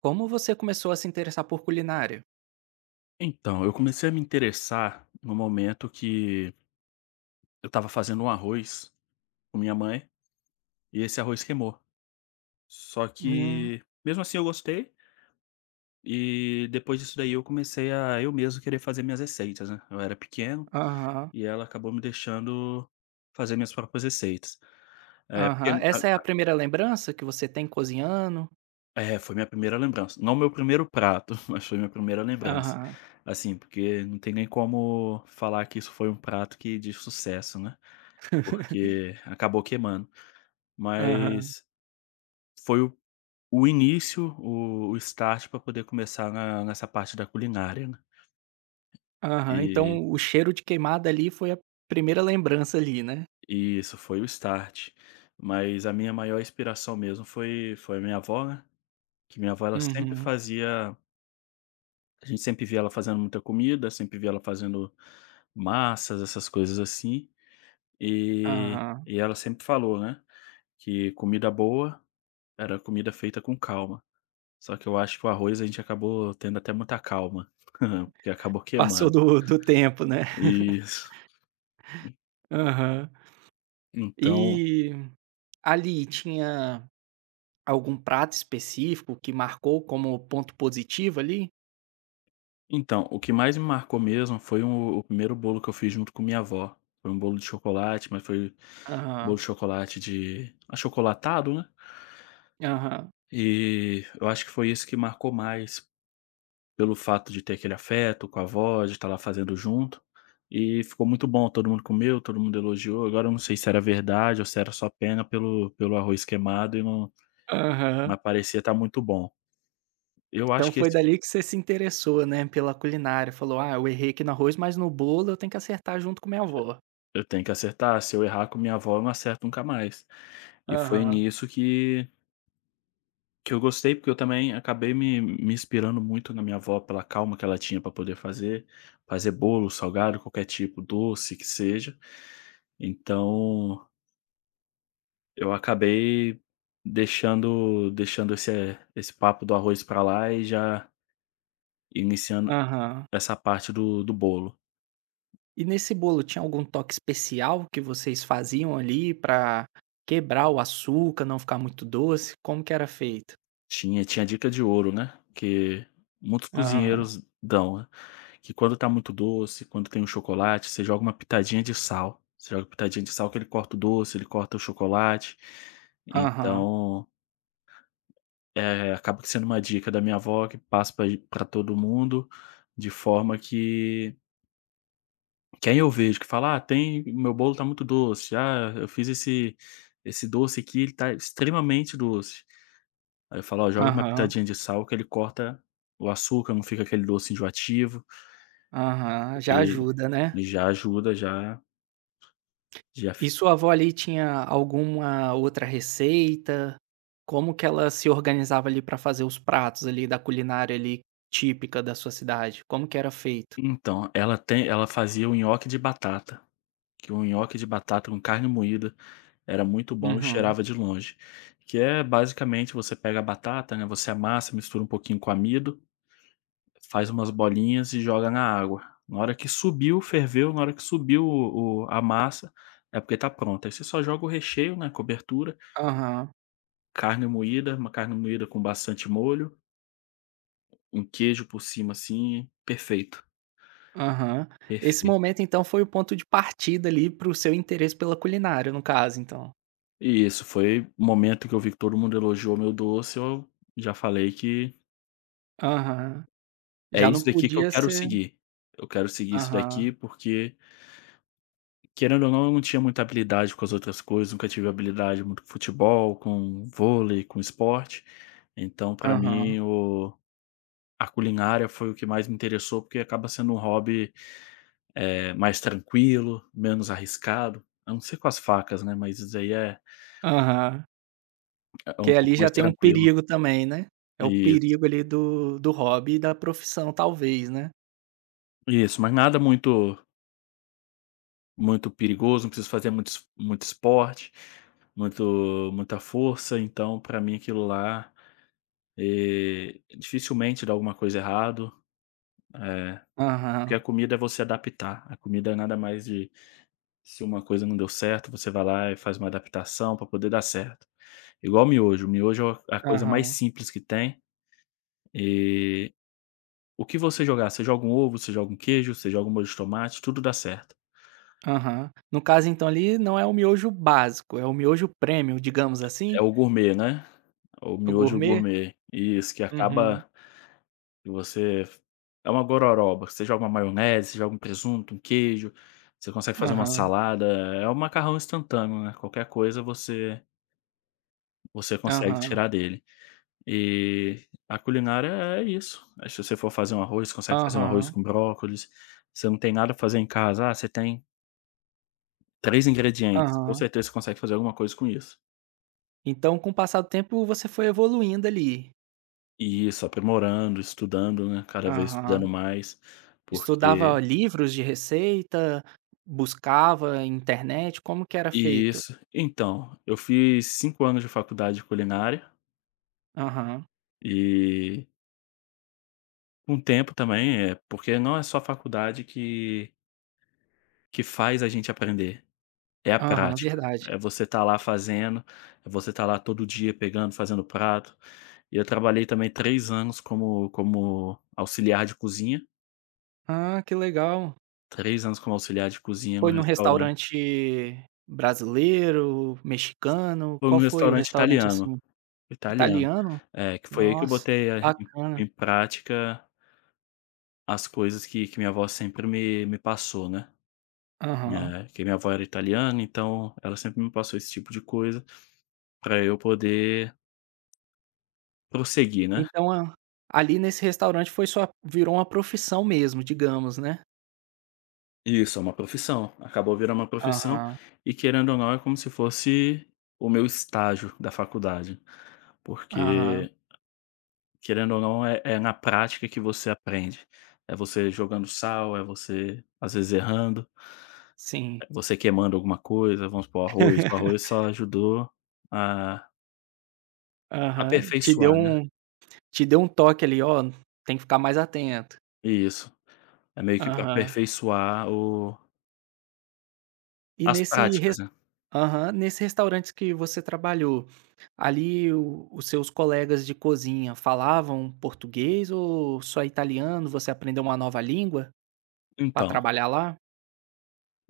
Como você começou a se interessar por culinária? Então, eu comecei a me interessar no momento que eu estava fazendo um arroz com minha mãe e esse arroz queimou. Só Hum. que, mesmo assim, eu gostei. E depois disso daí eu comecei a eu mesmo querer fazer minhas receitas, né? Eu era pequeno Aham, e ela acabou me deixando fazer minhas próprias receitas. É, porque, aham. Essa é a primeira lembrança que você tem cozinhando? é, foi minha primeira lembrança. Não meu primeiro prato, mas foi minha primeira lembrança. Aham, Assim, porque não tem nem como falar que isso foi um prato que de sucesso, né? Porque acabou queimando. aham, Mas foi o início, o start para poder começar na nessa parte da culinária, né. aham. E Então o cheiro de queimada ali foi a primeira lembrança ali, né? e isso, foi o start. Mas a minha maior inspiração mesmo foi a minha avó, né, que minha avó ela sempre Uhum, fazia, a gente sempre via ela fazendo muita comida, sempre via ela fazendo massas, essas coisas assim. E aham. e ela sempre falou, né, que comida boa era comida feita com calma. Só que eu acho que o arroz a gente acabou tendo até muita calma, porque acabou Passou queimando. do tempo, né? Isso. Aham. Então E ali tinha algum prato específico que marcou como ponto positivo ali? então, o que mais me marcou mesmo foi o primeiro bolo que eu fiz junto com minha avó. Foi um bolo de chocolate, mas foi bolo de Aham, chocolate de achocolatado, né. aham, E eu acho que foi isso que marcou mais, pelo fato de ter aquele afeto com a avó, de estar lá fazendo junto, e ficou muito bom, todo mundo comeu, todo mundo elogiou. Agora eu não sei se era verdade ou se era só pena pelo arroz queimado e não. aham. Mas parecia estar muito bom. Eu Então acho que foi esse, dali que você se interessou, né, pela culinária, falou: "Ah, eu errei aqui no arroz, mas no bolo eu tenho que acertar junto com minha avó". eu tenho que acertar, se eu errar com minha avó eu não acerto nunca mais. E foi Aham. nisso que eu gostei, porque eu também acabei me inspirando muito na minha avó pela calma que ela tinha para poder fazer, fazer bolo, salgado, qualquer tipo, doce que seja. Então, eu acabei deixando esse papo do arroz para lá e já iniciando Aham. essa parte do bolo. E nesse bolo tinha algum toque especial que vocês faziam ali pra quebrar o açúcar, não ficar muito doce? Como que era feito? Tinha dica de ouro, né, que muitos Aham, cozinheiros dão, né, que quando tá muito doce, quando tem um chocolate, você joga uma pitadinha de sal. Você joga pitadinha de sal que ele corta o doce, ele corta o chocolate. aham, Então, acaba que sendo uma dica da minha avó que passa pra todo mundo, de forma que quem eu vejo que fala: "Ah, tem, meu bolo tá muito doce. Ah, eu fiz esse doce aqui, ele tá extremamente doce". Aí eu falo: "Ó, joga uma aham, pitadinha de sal que ele corta o açúcar, não fica aquele doce enjoativo", aham. Já e ajuda, né? e já ajuda, já já f E sua avó ali tinha alguma outra receita? Como que ela se organizava ali pra fazer os pratos ali da culinária ali típica da sua cidade? Como que era feito? Então, ela fazia o nhoque de batata, que o nhoque de batata com carne moída era muito bom e Uhum. cheirava de longe, que é basicamente você pega a batata, né, você amassa, mistura um pouquinho com amido, faz umas bolinhas e joga na água. Na hora que subiu, ferveu, na hora que subiu o a massa, é porque tá pronta. Aí você só joga o recheio, né, cobertura, Aham, carne moída, uma carne moída com bastante molho, um queijo por cima, assim, perfeito, aham. Esse perfeito. momento então foi o ponto de partida ali para o seu interesse pela culinária no caso então? E isso, foi o momento que eu vi que todo mundo elogiou meu doce, eu já falei que Aham. é Já não isso daqui que eu podia quero ser seguir. Eu quero seguir isso daqui aham, porque, querendo ou não, eu não tinha muita habilidade com as outras coisas, nunca tive habilidade muito com futebol, com vôlei, com esporte. Então, para aham, mim, o a culinária foi o que mais me interessou, porque acaba sendo um hobby. Mais tranquilo, menos arriscado, a não ser com as facas, né, mas isso aí é aham. Que um ali pouco já mais tem um tranquilo. perigo também, né? É o Isso, perigo ali do hobby e da profissão talvez, né? isso, mas nada muito muito perigoso, não preciso fazer muito esporte, muito muita força, então pra mim aquilo lá, dificilmente dá alguma coisa errado, eh, porque Aham. a comida é você adaptar, a comida é nada mais, de se uma coisa não deu certo, você vai lá e faz uma adaptação pra poder dar certo. Igual o miojo é a coisa mais Aham, simples que tem. Eh, o que você jogar, você joga um ovo, você joga um queijo, você joga um molho de tomate, tudo dá certo. aham. No caso então ali não é o miojo básico, é o miojo premium, digamos assim? É o gourmet, né, o É o miojo gourmet? gourmet. Isso, que Uhum. acaba que você é uma gororoba, você joga uma maionese, você joga um presunto, um queijo, você consegue fazer uma Aham, salada, é o macarrão instantâneo, né, qualquer coisa você consegue aham, tirar dele. E a culinária é isso, se você for fazer um arroz, você consegue fazer um arroz aham, com brócolis, você não tem nada pra fazer em casa, ah, você tem 3 ingredientes, com aham. certeza você consegue fazer alguma coisa com isso. Então com o passar do tempo você foi evoluindo ali? E isso, aprimorando, estudando, né, cada vez estudando Aham. mais, porque, Estudava livros de receita, buscava internet, como que era e feito? isso. Então, eu fiz 5 anos de faculdade de culinária, Aham, e com o tempo também, é porque não é só a faculdade que faz a gente aprender, é a aham, prática. verdade. É você estar lá fazendo, é você estar lá todo dia pegando, fazendo prato. E eu trabalhei também 3 anos como auxiliar de cozinha. Ah, que legal. Três anos como auxiliar de cozinha num Foi num restaurante restaurante brasileiro, mexicano, foi qual num foi o restaurante restaurante italiano, assim? italiano. Italiano? É, que foi aí que eu Nossa, botei, em bacana. Prática as coisas que minha avó sempre me passou, né. Aham. Que minha avó era italiana, então ela sempre me passou esse tipo de coisa pra eu poder prosseguir, né. Então a ali nesse restaurante foi sua virou uma profissão mesmo, digamos, né? Isso, é uma profissão, acabou virando uma profissão Aham, e querendo ou não é como se fosse o meu estágio da faculdade, aham, porque querendo ou não, é na prática que você aprende. É você jogando sal, é você, às vezes, errando, sim. é você queimando alguma coisa, vamos supor, arroz. O arroz só ajudou a Aham. Aperfeiçoar, né. Te deu um toque ali: "Ó, tem que ficar mais atento". Isso. É meio que para Aham. aperfeiçoar o E as nesse res práticas, né. aham, nesse restaurante que você trabalhou, ali o os seus colegas de cozinha falavam português ou só italiano? Você aprendeu uma nova língua para Então, trabalhar lá?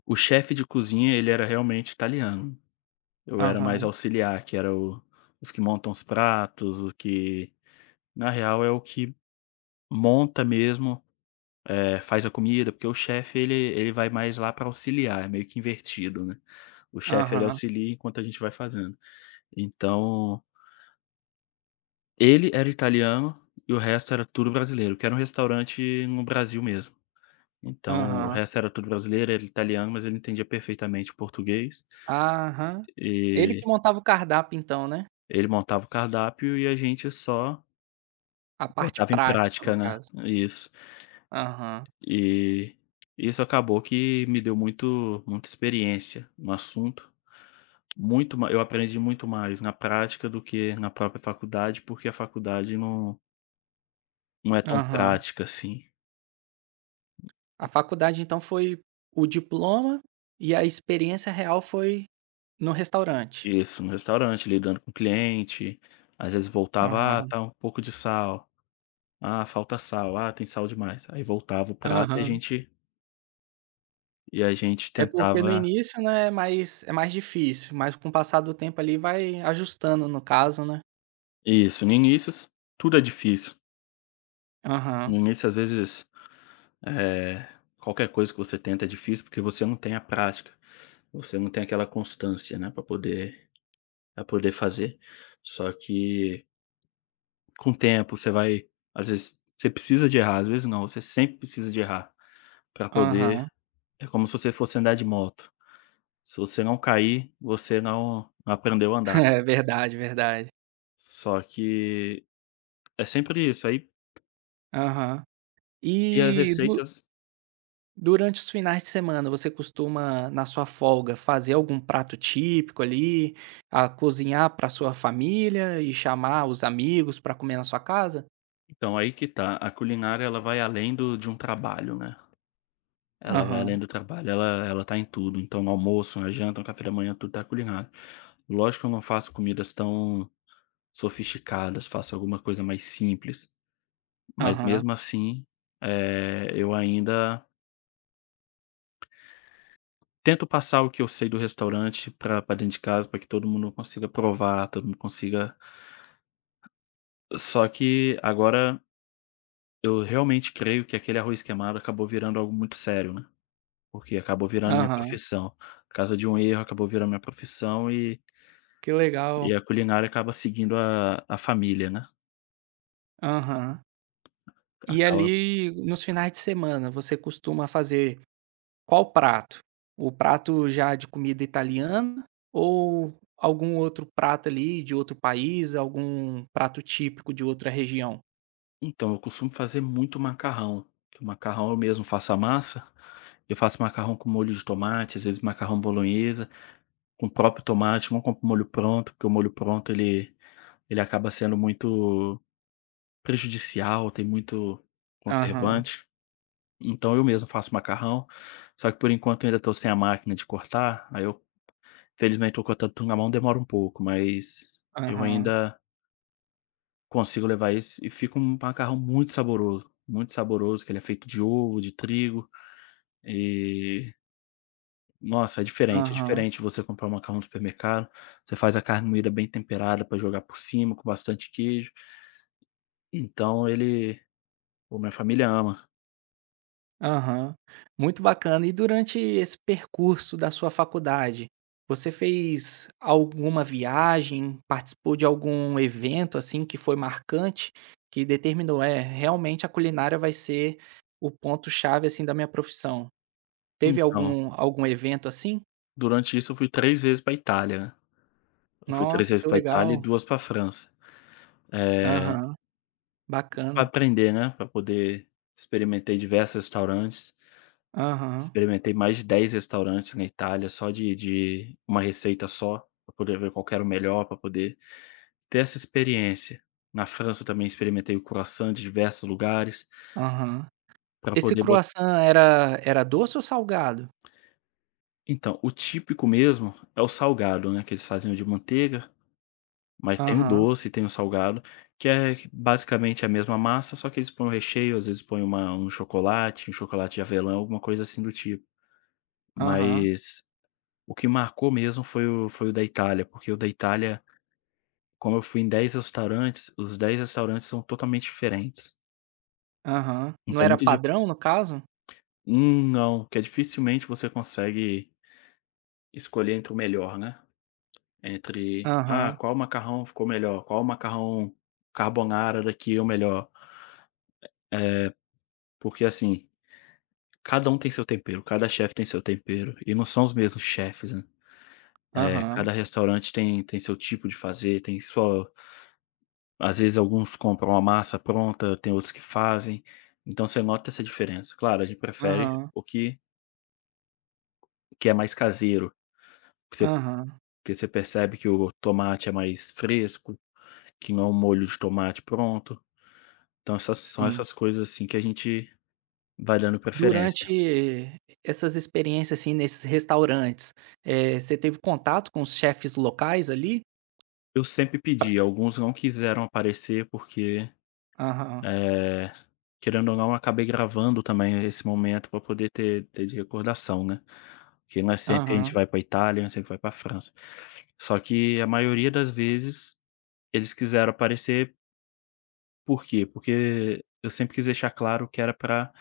o chefe de cozinha, ele era realmente italiano. Eu era mais Aham, auxiliar, que era o os que montam os pratos, o que na real é o que monta mesmo, é, faz a comida, porque o chefe ele vai mais lá para auxiliar, é meio que invertido, né. O chefe ele aham. auxilia enquanto a gente vai fazendo. Então, ele era italiano e o resto era tudo brasileiro, que era um restaurante no Brasil mesmo. Então, o Aham. resto era tudo brasileiro, era italiano, mas ele entendia perfeitamente o português, Aham. Ele que e montava o cardápio então, né? ele montava o cardápio e a gente só A parte botava em prática no prática, né. caso. Isso. Aham, E isso acabou que me deu muito muita experiência no assunto. Muito ma Eu aprendi muito mais na prática do que na própria faculdade, porque a faculdade não é tão aham. prática assim. A faculdade então foi o diploma e a experiência real foi no restaurante. Isso, no restaurante, lidando com cliente, às vezes voltava: "Ah, Aham, tá um pouco de sal. Ah, falta sal. Ah, tem sal demais". Aí voltava o prato aham. E a gente É porque no tentava. início, né, é mais difícil, mas com o passar do tempo ali vai ajustando no caso, né? Isso, no início s tudo é difícil. No Aham, início, às vezes, eh, qualquer coisa que você tenta é difícil, porque você não tem a prática, você não tem aquela constância, né, para poder Pra poder fazer, só que com o tempo você vai às vezes você precisa de errar, às vezes não, você sempre precisa de errar, para poder, aham. é como se você fosse andar de moto, se você não cair, você não aprendeu a andar. É verdade, verdade. Só que é sempre isso, aí, Aham. e as E do receitas, Durante os finais de semana, você costuma, na sua folga, fazer algum prato típico ali, a cozinhar para sua família e chamar os amigos para comer na sua casa? então, aí que tá, a culinária ela vai além do de um trabalho, né, ela vai Aham, além do trabalho, ela tá em tudo, então no almoço, na janta, no café da manhã, tudo tá culinário. Lógico que eu não faço comidas tão sofisticadas, faço alguma coisa mais simples, mas aham, mesmo assim, eu ainda tento passar o que eu sei do restaurante para pra dentro de casa, para que todo mundo consiga provar, todo mundo consiga, só que agora eu realmente creio que aquele arroz queimado acabou virando algo muito sério, né, porque acabou virando minha aham. profissão. Por causa de um erro, acabou virando minha profissão e Que legal. a culinária acaba seguindo a família, né, Aham. E acaba. ali, nos finais de semana, você costuma fazer qual prato? O prato já de comida italiana ou algum outro prato ali de outro país, algum prato típico de outra região? Então, eu costumo fazer muito macarrão, que o macarrão eu mesmo faço a massa, eu faço macarrão com molho de tomate, às vezes macarrão bolonhesa, com o próprio tomate, não compro molho pronto, porque o molho pronto ele acaba sendo muito prejudicial, tem muito Aham, conservante. Então eu mesmo faço macarrão, só que por enquanto eu ainda estou sem a máquina de cortar, aí eu felizmente estou cortando tudo na mão, demora um pouco, mas eu aham. ainda consigo levar esse, e fica um macarrão muito saboroso, que ele é feito de ovo, de trigo e, nossa, é Aham, diferente você comprar um macarrão no supermercado, você faz a carne moída bem temperada para jogar por cima, com bastante queijo, então ele, pô, minha família ama. aham. Muito bacana. E durante esse percurso da sua faculdade, você fez alguma viagem, participou de algum evento, assim, que foi marcante, que determinou: "É, realmente a culinária vai ser o ponto chave, assim, da minha profissão"? Teve Então, algum evento assim? durante isso eu fui 3 vezes para Itália, né, eu fui 3 Nossa, vezes que para Itália e legal. 2 pra França, eh, Aham, pra bacana. aprender, né, para poder, experimentei diversos restaurantes. Aham, Experimentei mais de 10 restaurantes na Itália só de uma receita só, para poder ver qual que era o melhor, para poder ter essa experiência. Na França também experimentei o croissant de diversos lugares, aham. para Esse poder botar, croissant era doce ou salgado? então, o típico mesmo é o salgado, né, que eles faziam de manteiga, mas tem o Aham, doce, tem o salgado, que é basicamente a mesma massa, só que eles põem o recheio, às vezes põem uma um chocolate de avelã, alguma coisa assim do tipo. aham. Mas o que marcou mesmo foi o da Itália, porque o da Itália, como eu fui em 10 restaurantes, os 10 restaurantes são totalmente diferentes. Aham. Não Então é era muito dif padrão, no caso? Não, que é dificilmente você consegue escolher entre o melhor, né, entre: "Ah, Aham, qual macarrão ficou melhor? Qual macarrão carbonara daqui é o melhor?". Porque, assim, cada um tem seu tempero, cada chefe tem seu tempero, e não são os mesmos chefes, né. Eh, aham, cada restaurante tem seu tipo de fazer, tem sua. Às vezes alguns compram a massa pronta, tem outros que fazem, então você nota essa diferença. Claro, a gente prefere aham, o que é mais caseiro, que você aham, que você percebe que o tomate é mais fresco, que não é um molho de tomate pronto. Então essas são sim. essas coisas, assim, que a gente vai dando preferência. Durante essas experiências, assim, nesses restaurantes, você teve contato com os chefes locais ali? Eu sempre pedi, alguns não quiseram aparecer porque, Aham, eh, querendo ou não, eu acabei gravando também esse momento para poder ter de recordação, né. Porque nós sempre, a gente aham, vai pra Itália, nós sempre vai pra França. Só que a maioria das vezes, eles quiseram aparecer, por quê? Porque eu sempre quis deixar claro que era pra,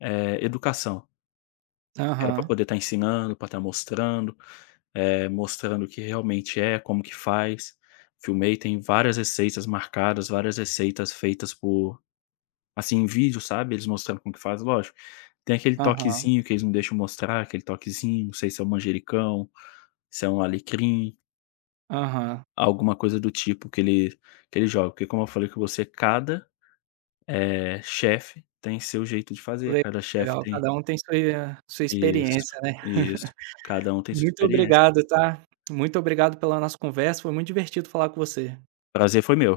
educação, que era pra aham, poder estar ensinando, pra estar mostrando, mostrando o que realmente é, como que faz. Filmei, tem várias receitas marcadas, várias receitas feitas por, assim, em vídeo, sabe, eles mostrando como que faz, lógico, tem aquele aham, toquezinho que eles não deixam mostrar, aquele toquezinho, não sei se é o manjericão, se é um alecrim, aham. alguma coisa do tipo que ele joga, porque como eu falei com você, cada, chefe tem seu jeito de fazer, Legal, cada chefe legal. tem, Cada um tem sua isso, experiência, né. isso, cada um tem sua Muito experiência. obrigado, tá. Muito obrigado pela nossa conversa, foi muito divertido falar com você. Prazer foi meu.